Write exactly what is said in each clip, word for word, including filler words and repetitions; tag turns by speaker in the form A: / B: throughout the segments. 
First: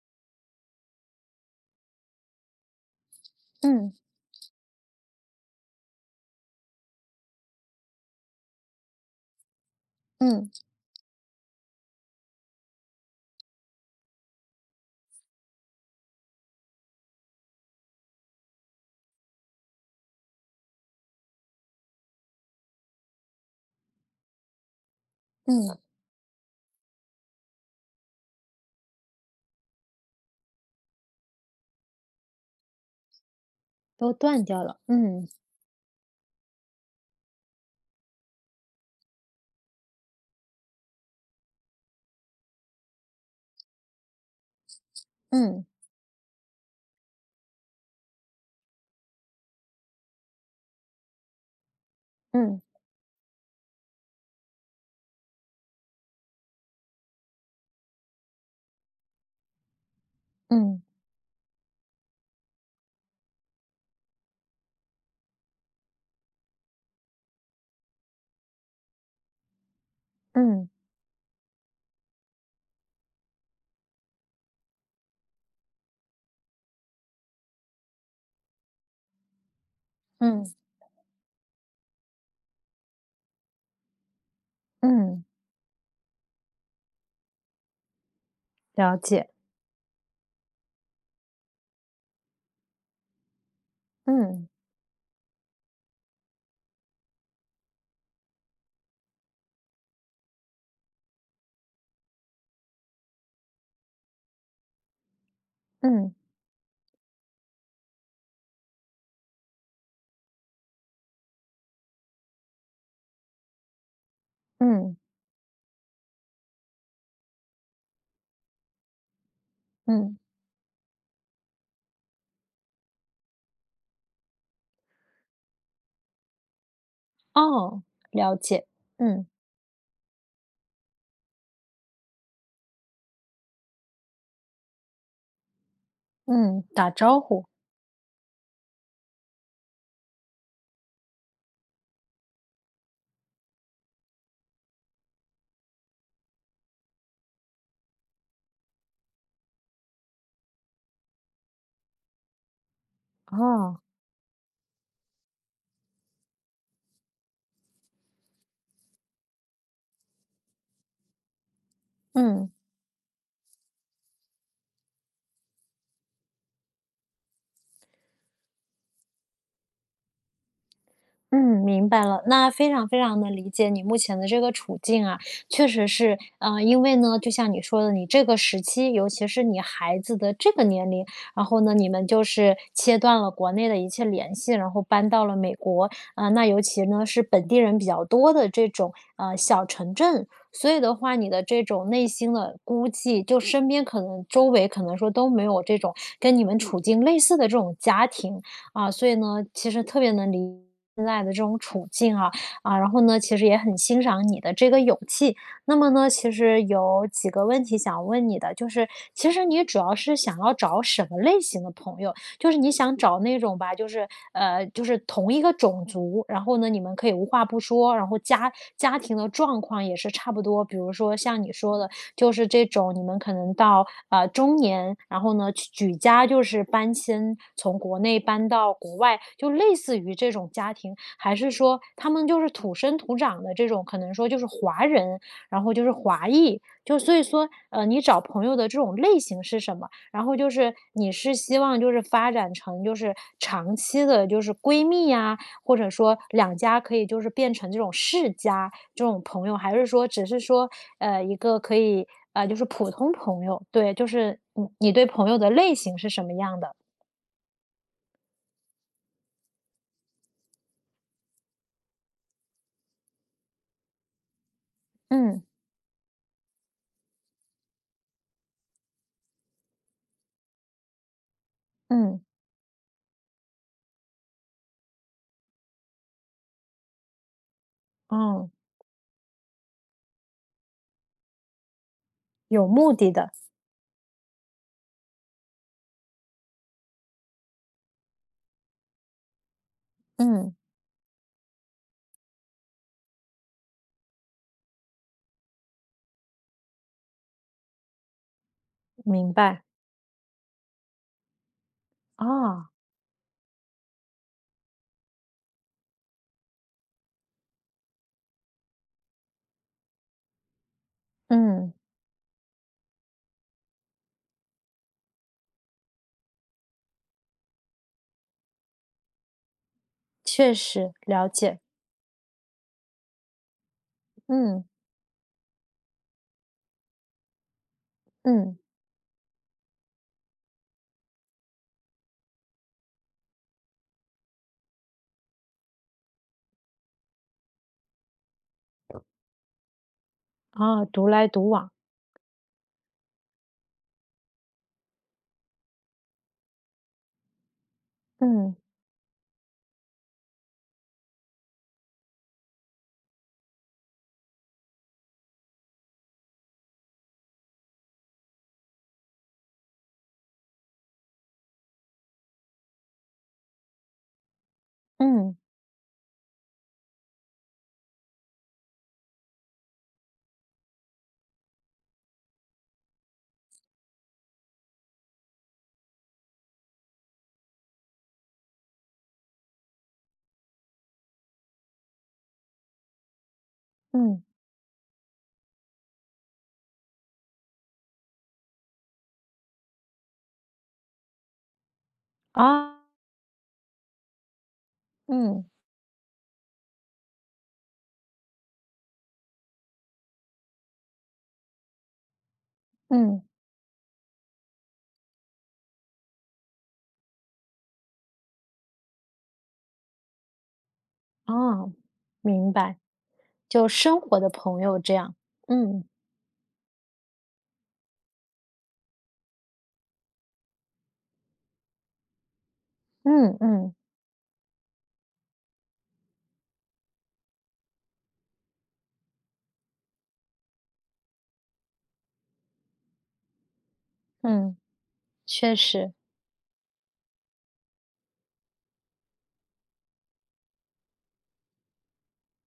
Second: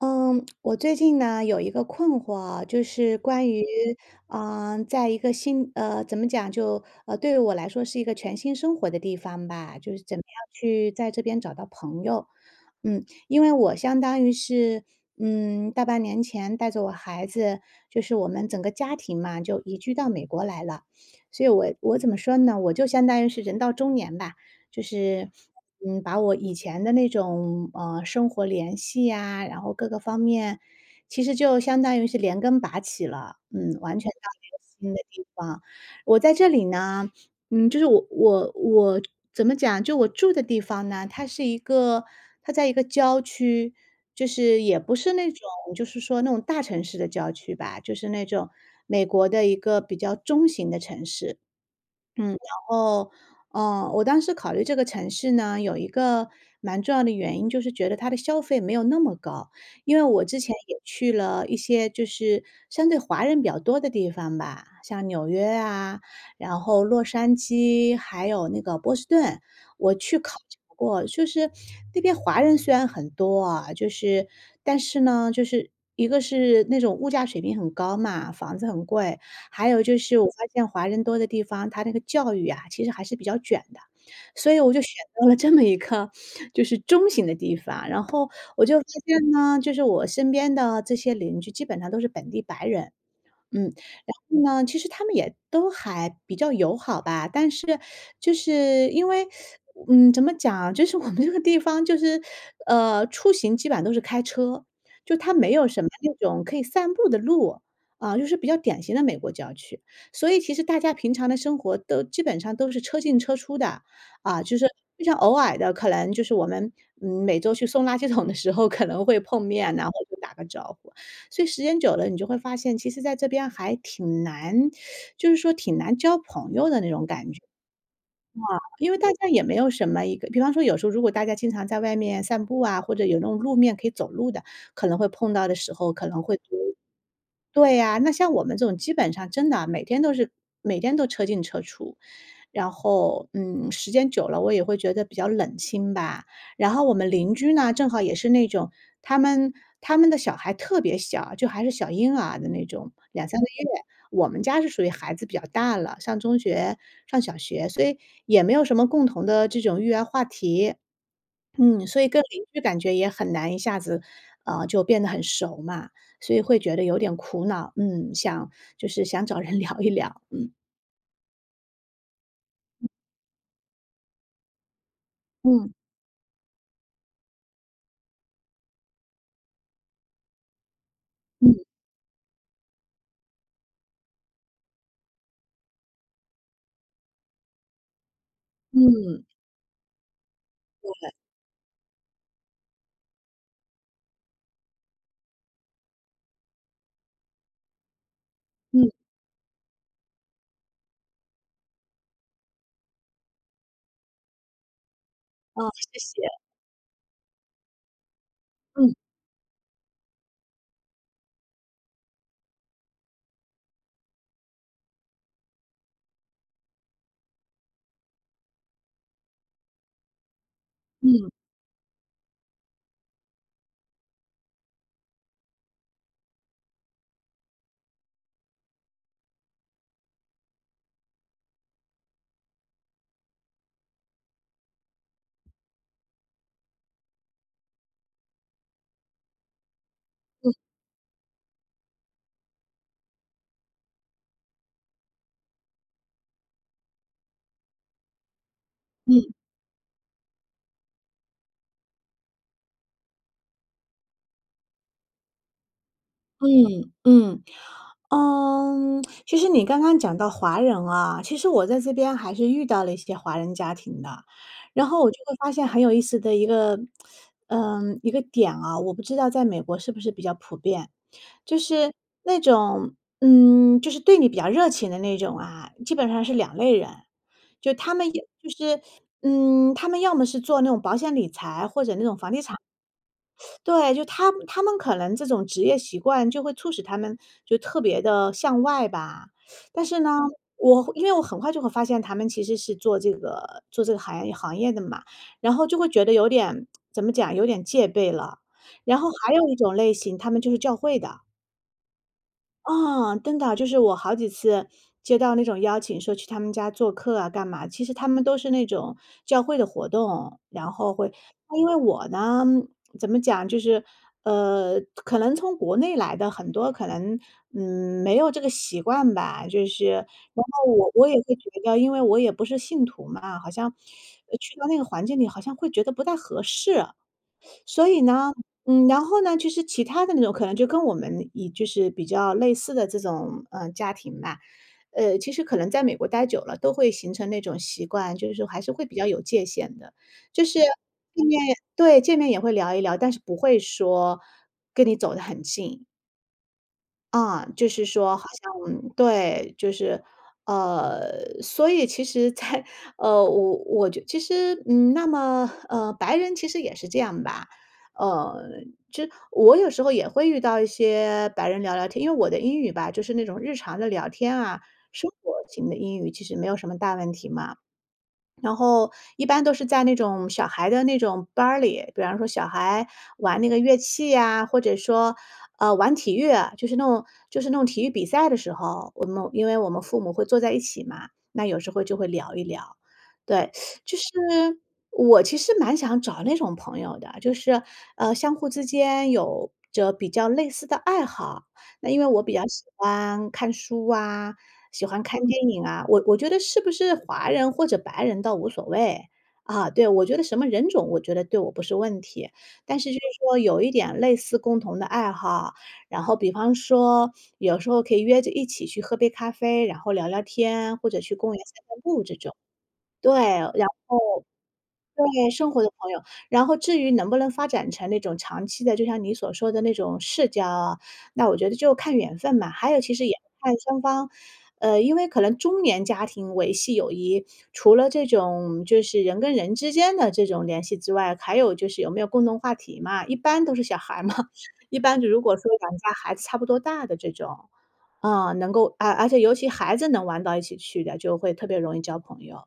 A: 嗯，我最近呢有一个困惑啊就是关于，
B: 嗯
A: 嗯、在一个新，呃，怎么讲，就呃，对于我来说是一个全新生活的地方吧，就是怎么样
B: 嗯
A: 去在这边找到朋友。嗯，因为我相当于是，嗯，大半年前带着我孩子，就是我们整个家庭嘛，就移居到美国来了。所以我我怎么说呢，我就相当于是人到中年吧。就是，
B: 嗯，
A: 嗯，把我以前的那种，呃，生活联系呀，然后各个方面，其实就相当于是连根拔起了，嗯，完全
B: 都
A: 到了
B: 断
A: 一个
B: 掉了。
A: 新的地
B: 嗯
A: 方。我在这里呢，嗯，就是我我我怎么讲，就我住的地方呢，它是一个它在一个郊区，就是也不是那种，
B: 嗯
A: 就是说那种大城市的郊区吧，就是那种美国的一个比较中型的城市。嗯，然
B: 嗯
A: 后，嗯，我当时考虑这个城市呢，有一个蛮重要的原因，就是觉得它的消费没有那么高。因为我之前也
B: 嗯
A: 去了一些，就是相对华人比较多的地方吧，像纽约啊，然后洛杉矶，还有那个波士顿，我去考察
B: 嗯
A: 过。就是那边华人虽然很多啊，就是但是呢，就是一个是那种物价水平很高嘛，房子很贵，还有就是我发
B: 嗯
A: 现华人多的地方，他那个教育啊，其实还是比较卷的，所以我就选
B: 嗯，
A: 择了这么一个就是中型的地方。然后我就发
B: 了解。
A: 现呢，就是我身边的这些邻居基本上都是本地白人。嗯，然
B: 嗯
A: 后呢，其实他们也都还比较友好吧，但是就是因为嗯，怎么讲啊，就是我们这个地方就是，呃，出行基本上都是开车，就它没有什么那
B: 嗯
A: 种可以散步的路，啊，就是比较典型的美国郊区。所以其实大家平常的生活都基本上都是车进车出的，啊，就是
B: 嗯
A: 非常偶尔的，可能就是我们，嗯，每周去送垃圾桶的时候可能会碰面啊，然后就
B: 嗯，
A: 打个招呼。所以时间久了，你就会发现，其实在这边还挺难，就是说挺难交朋友的那种感觉。
B: 哦，了解。
A: 因为大
B: 嗯
A: 家也没有什么，一个比方说有时候如果大家经常在外面散步啊，或者有那种路面可以走路的，可能会碰到的时候，可能会多。
B: 嗯，打招呼。
A: 对呀，那像我们这种基本上真的啊每天都是，每天都车进车出，然后，嗯，时间久了我也会觉得比较冷清吧。然后我们邻居呢，正好也是那种，他们他们的小孩特别小啊，就还是小婴儿的那种两三个
B: 哦，
A: 月。我们家是属于孩子比较大了，上中学、上小学，所以也没有什么共同的这种育儿话题。嗯，所以跟邻
B: 嗯。
A: 居感觉也很难一下子啊就变得很熟嘛，所以会觉得有点苦恼。嗯，想，就是想找人 聊一聊。嗯
B: 嗯，明白了，那非常非常的理解你目前的这个处境啊。确
A: 嗯
B: 实是，呃，因为呢，就像你说的，你这个时期，尤其是你孩子的这个年龄，然后呢，
A: 嗯
B: 你们就是切断了国内的一切联系，然后搬到了美国。啊，那尤其呢，是本地人比较多的这种，
A: 嗯
B: 呃，小城镇，所以的话，你的这种内心的孤寂，就身边可能周围可能说都没有这种跟你们处境类似的这种家庭，
A: 嗯，
B: 啊，所以呢，其实特别能理解现在的这种处境啊，啊，然后呢，其实也很欣赏你的这个勇气。
A: 哦，
B: 那么
A: 谢
B: 呢，其
A: 谢。
B: 实有几个问题想问你的，就是
A: 嗯
B: 其实你主要是想要找什么类型的朋友？就是你想找那种吧，就是呃，就是同一个种族，然后呢，你们可以无话不说，然后家家庭的状况也是差不多，比如说
A: 嗯
B: 像你说的。就是这种你们可能到呃中年，然后呢去举家就是搬迁，从国内搬到国外，就类似于这种家庭，还是说他们就是土生土长的这种，可能说就是华人，然后就是华裔，就所以说呃你找朋友的这种类型是什么？然后就是你是希望就是发展成就是长期的，就是闺蜜呀、或者说两家可以就是变成这种世家这种
A: 嗯
B: 朋友，还是说只是说，呃，一个可以呃，就是普通朋友？对，就是你你对朋友的类型是什么样的？
A: 嗯嗯。嗯，其实你刚刚讲到华人啊，其实我在这边还是遇到了一些华人家庭的，然后我就会
B: 嗯
A: 发现很有意思的一个，嗯，一个点啊。我不知道在美国是不是比较普遍，就是
B: 嗯，
A: 那种，嗯，就是对你比较热情的那种啊，基本上是两类人，就他们也就
B: 嗯，
A: 是，嗯，他们要么是做那种保险理财或者那种房地产。
B: 有目的的，
A: 对，就他他们可能这种职业习惯就会促使他们就特别的向外吧。但是呢，
B: 嗯，
A: 我因为我很快就会发现他们其实是做这个做这个行业行业的嘛，然后就会觉得有点怎么讲，有点戒备了。然后还
B: 明
A: 有一
B: 白。
A: 种类型，他们就是教会的。
B: 啊，
A: 嗯，真的啊，就是我好几次接到那种邀请，说去他们家做客啊干嘛？其实他们都是那种教会的活动，然后会。因
B: 嗯，
A: 为我呢怎么讲，就是呃，可能从国内来的很多，可能嗯没有这个习惯吧。就是，然
B: 确
A: 后我
B: 实，
A: 我也
B: 了
A: 会觉
B: 解。
A: 得，因为我也不是信徒嘛，好像呃去
B: 嗯
A: 到那个环境里，好像会觉得不太合适。所以呢，
B: 嗯，
A: 嗯，然后呢，就是其他的那种可能就跟我们以就是比较类似的这种，嗯，家庭吧，呃，其实可能在美国待久了，都会形成那种习惯，就是还是会比较有界限的。就是
B: 啊，独
A: 见
B: 来
A: 面，
B: 独往。
A: 对，见面也会聊一聊，但是不会说跟你走得很近。啊，就是说好
B: 嗯
A: 像对，就是，呃，所以其实在，呃，我我觉其实，嗯，那么，呃，白人其实也是这样吧，呃，就我有时候也会遇到一些白人聊聊天。因为我的英语吧，就是那种日常的聊天啊，生活
B: 嗯
A: 型的英语，其实没有什么大问题嘛。然后一般都是在那种小孩的那种班儿里，比方说小孩玩那个乐器呀，或者说，呃，玩体育啊，就是那种就是那种体育比赛的时候，我们因为我们父母会坐在一起嘛，那有时候就会聊一聊。对，就是
B: 嗯，
A: 我其实蛮想找那种朋友的，就是呃，相互之间有着比较类似的爱好。那因为我比较喜
B: 啊，
A: 欢看书啊，喜欢看嗯
B: 嗯
A: 电影啊，我我觉得是不是华人或者白人倒无所谓，啊，对，我觉得什么人种我觉得对我不是问题。但是就是
B: 嗯，
A: 说有一点类似共同的爱好，然后比方说有时候可以约着一起去喝杯咖啡，然后聊聊天，或者去公园散
B: 啊，
A: 散步这种。
B: 明白，
A: 对，
B: 就生活的朋友这样，
A: 对，生活的
B: 嗯。
A: 朋友。然后至于能不能发展成那种长期的，就像你所说的那种世交啊，那我觉得就看缘分嘛。还有其实也
B: 嗯
A: 看
B: 嗯
A: 双方，呃，因为可能中年家庭维系友谊，除了这种就是人跟人之间的这种联系之外，还有就是有没有共同话题嘛。一般都是小孩儿嘛，
B: 嗯，
A: 一般如果说
B: 确
A: 两家
B: 实，
A: 孩子差不多大的这种啊能够啊，而且尤其孩子能玩到一起去的，就会特别容易交朋友，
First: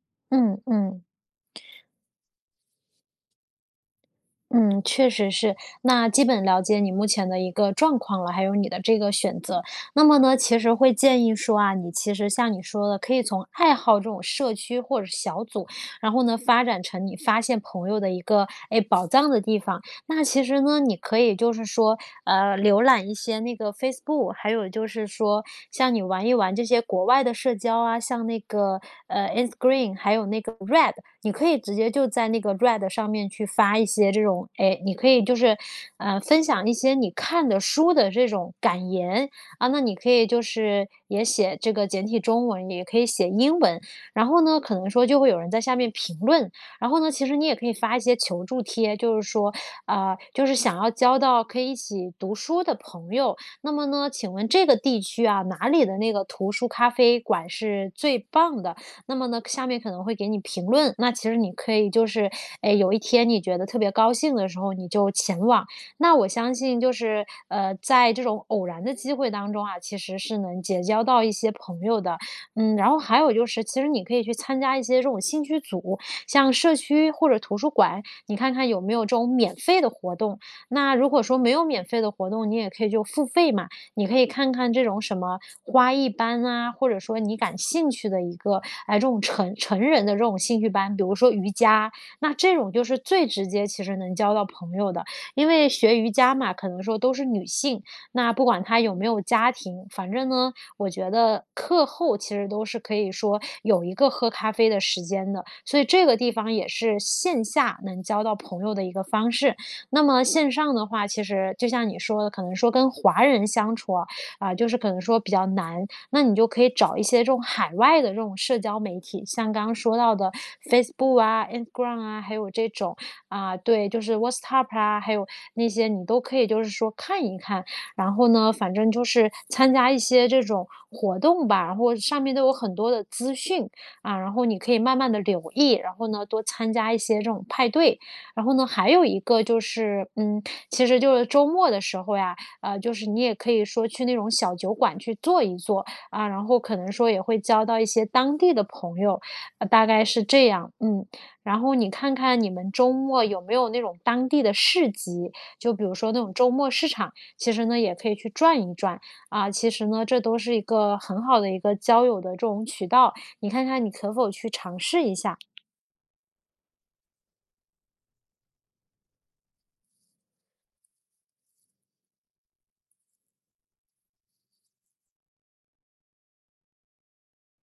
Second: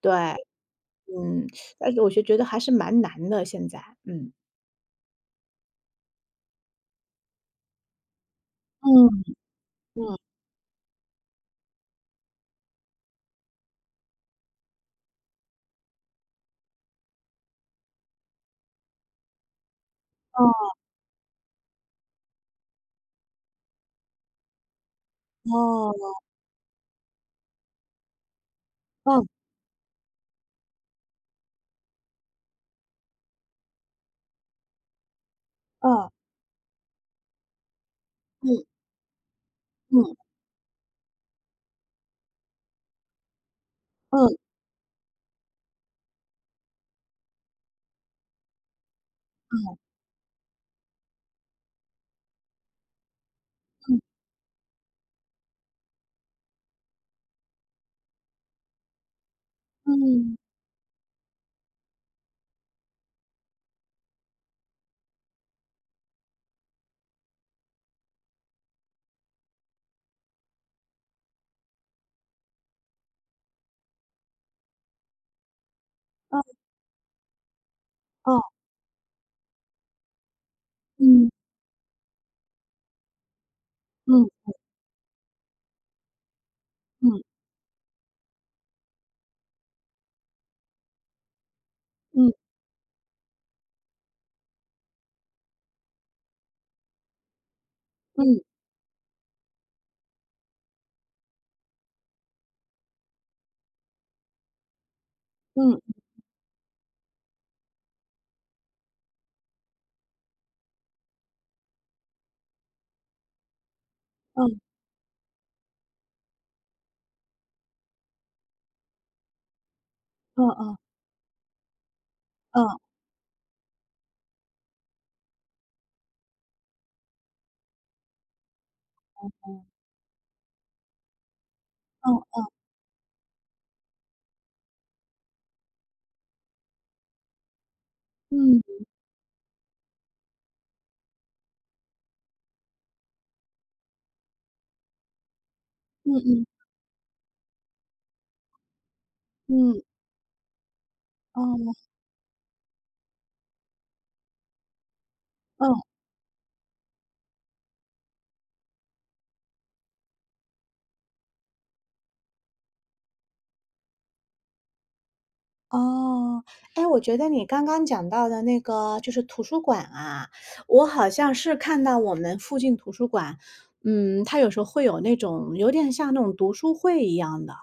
A: 对。
B: 嗯嗯
A: 嗯，但是我就觉得还是蛮难的，现在，嗯。
B: 嗯，确实是。那基本了解你目前的一个状况了，还有你的这
A: 嗯
B: 个选择。那
A: 嗯，
B: 么呢，其实会建议说啊，你其实像你说的，可以从爱好这种社区或者是小组，然后呢，发展成你发现朋友的一个哎宝藏的地方。那其实呢，你可以就是说，呃，浏览一些那个 Facebook，还有就是说，像你
A: 哦
B: 玩一玩这些国外的社交啊，像那个
A: 哦，
B: 呃 Instagram，还有那个 Red，你可以直接就在那个 Red 上面去发一些这种，哎，你可以就是
A: 嗯
B: 呃分享一些你看的书的这种感言啊，那你
A: 嗯，
B: 可
A: 嗯
B: 以就是也写这个简体中文，也可以写英文，然
A: 嗯
B: 后呢，可能说就会有人在下面评论，然后呢，其实你也可以发一些求助贴，就是说，
A: 嗯
B: 啊，就是想要交到可以一起读书的朋友。那么
A: 嗯
B: 呢，请问这个地区啊，哪里的那个图书咖啡馆是最棒的？那么呢，下面可
A: 嗯
B: 能会给
A: 嗯，
B: 你评论。那其实你可以就是，哎，有一天你觉得特别高兴的时候，你就前往。那我相信就是，呃，在这种偶然的机会当中啊，其实是能结交到一些朋友的。嗯，然后还有就是，其实你可以去参加一些这种兴趣组，
A: 哦
B: 像社区或者图书馆，你
A: 哦，
B: 看看有没有这种免费的活动。那如果
A: 嗯
B: 说没有免费的活动，你也可以就付费嘛，你可以
A: 嗯
B: 看看这种什么花艺班啊，或者
A: 嗯
B: 说
A: 嗯
B: 你感兴趣的一个，哎，这种成成人的这种兴趣班，比如说瑜伽，那这种就是最直接，其实能交到朋友的。因为学瑜伽嘛，可能说都是女性，
A: 嗯
B: 那不
A: 嗯
B: 管她有没有家庭，反正呢，我觉得课后其实都是可以说有一个喝咖啡的时间的。
A: 嗯
B: 所
A: 嗯
B: 以
A: 嗯
B: 这个地方也是线下能交到朋友的一个方式。那么线上的话，其实就像你说的，可能说跟华人相处啊，
A: 嗯
B: 啊
A: 嗯
B: 就是可能说比较难，那你就可以找一些这种海外的这种社交媒体，像刚刚说到的
A: 嗯
B: Facebook 啊、Instagram 啊，还有这种啊，对，就是 WhatsApp 啊，还有那些你都可以就是说看一看，然后呢，反正就是参加一些这种活动吧，然后上面都有很多的资讯，啊，然后你可以慢慢的留意，然后呢，多参加一些这种派对。然后呢，还有一个就是，嗯，其实就是周末的时候呀，呃，就是你也可以说去那种小酒馆去坐一坐，
A: 嗯
B: 啊，然
A: 嗯
B: 后可能说也会交到一些当地的朋友，呃，大概是这样，嗯。然
A: 哦
B: 后你看看你们周末有没有那种当地的市集，就
A: 嗯。
B: 比如说那种周末市场，其实呢也可以去转一转，啊，其实呢，这都是一个很好的一个交友的这种渠道，你看看你可否去尝试一下。
A: 哦，哎，我觉得你刚刚讲到的那个就是图书馆啊，我好像是看到我们附近图书馆，嗯，它有时候会有那种有点像那种读书会一样的。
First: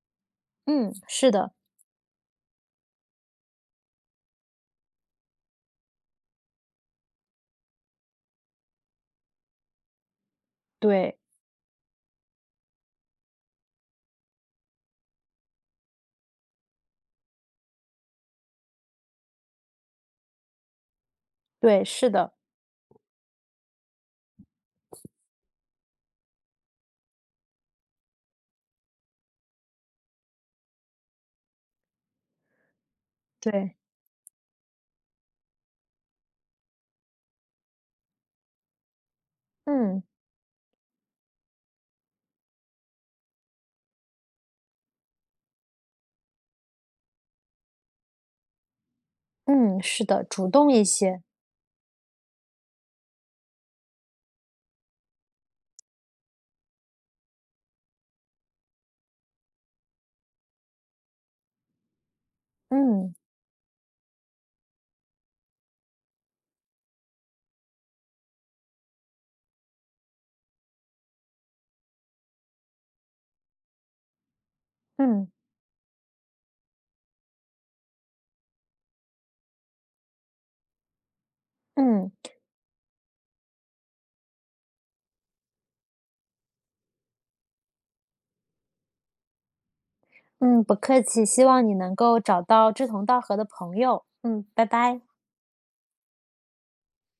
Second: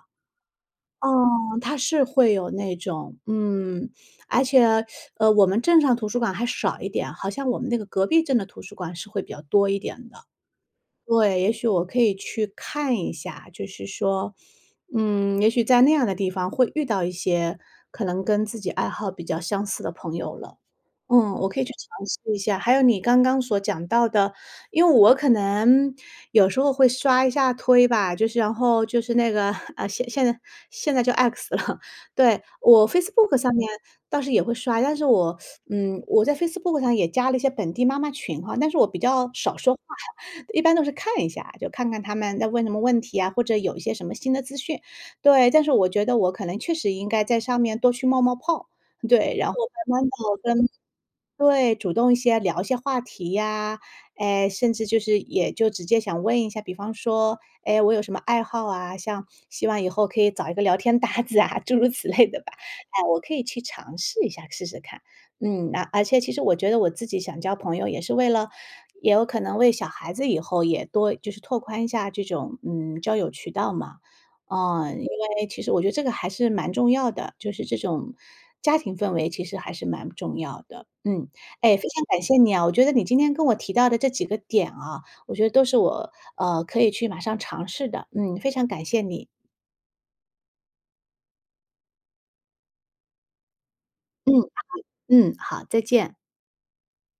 B: 嗯，是的，
A: 哦，它是会有那种嗯，而且，呃，我们镇上图书馆还少一点，好像我们那个隔壁镇的图书馆是会比较多一点的。
B: 对，
A: 对，也许我可以去看一下，就是说，嗯，也许在那样的地方会遇到一些可能跟自己爱好比较相似的朋友了。嗯，我可以去
B: 对，
A: 尝
B: 是
A: 试
B: 的，
A: 一下。还有你刚刚所讲到的，因为我可能有时候会刷一下推吧，就是然后就是那个呃，现现在现在就 X 了。对，我 Facebook 上面
B: 对，
A: 倒是也会刷，但是我嗯，我在 Facebook 上也加了一些本地妈妈群哈，但是我比较少说话，
B: 嗯，
A: 一般都是看一下，就看看他们在问什么问题啊，或者有一些什么新的资讯。对，但是我觉得我可能确实应该在上面多去冒冒泡。对，然后
B: 嗯，
A: 慢慢
B: 是的，
A: 的
B: 主
A: 跟
B: 动一些，
A: 对，主动一些，聊一些话题呀，哎，甚至就是也就直接想问一下，比方说，哎，我有什么爱好啊？像希望以后可以找一个聊天搭子啊，诸如此类的吧。哎，
B: 嗯，
A: 我可以去尝试一下，试试看。嗯，那而且其实我觉得我自己想交朋友，也是为了，也有可能为小孩子以后也多就是拓宽一下这种嗯交友渠道嘛。嗯，因
B: 嗯，
A: 为其实我觉得这个还是蛮重要的，就是这种家庭氛围其实还是蛮重要的。嗯，哎，非常
B: 嗯，
A: 感谢你啊！我觉得你今天跟我提到的这几个点啊，我觉得都是我呃可以去马上尝试的。嗯，非常感谢你。
B: 嗯，不客气，希望你能够找到志同道合的朋友。
A: 嗯
B: 嗯，拜拜。
A: 嗯，好，再见。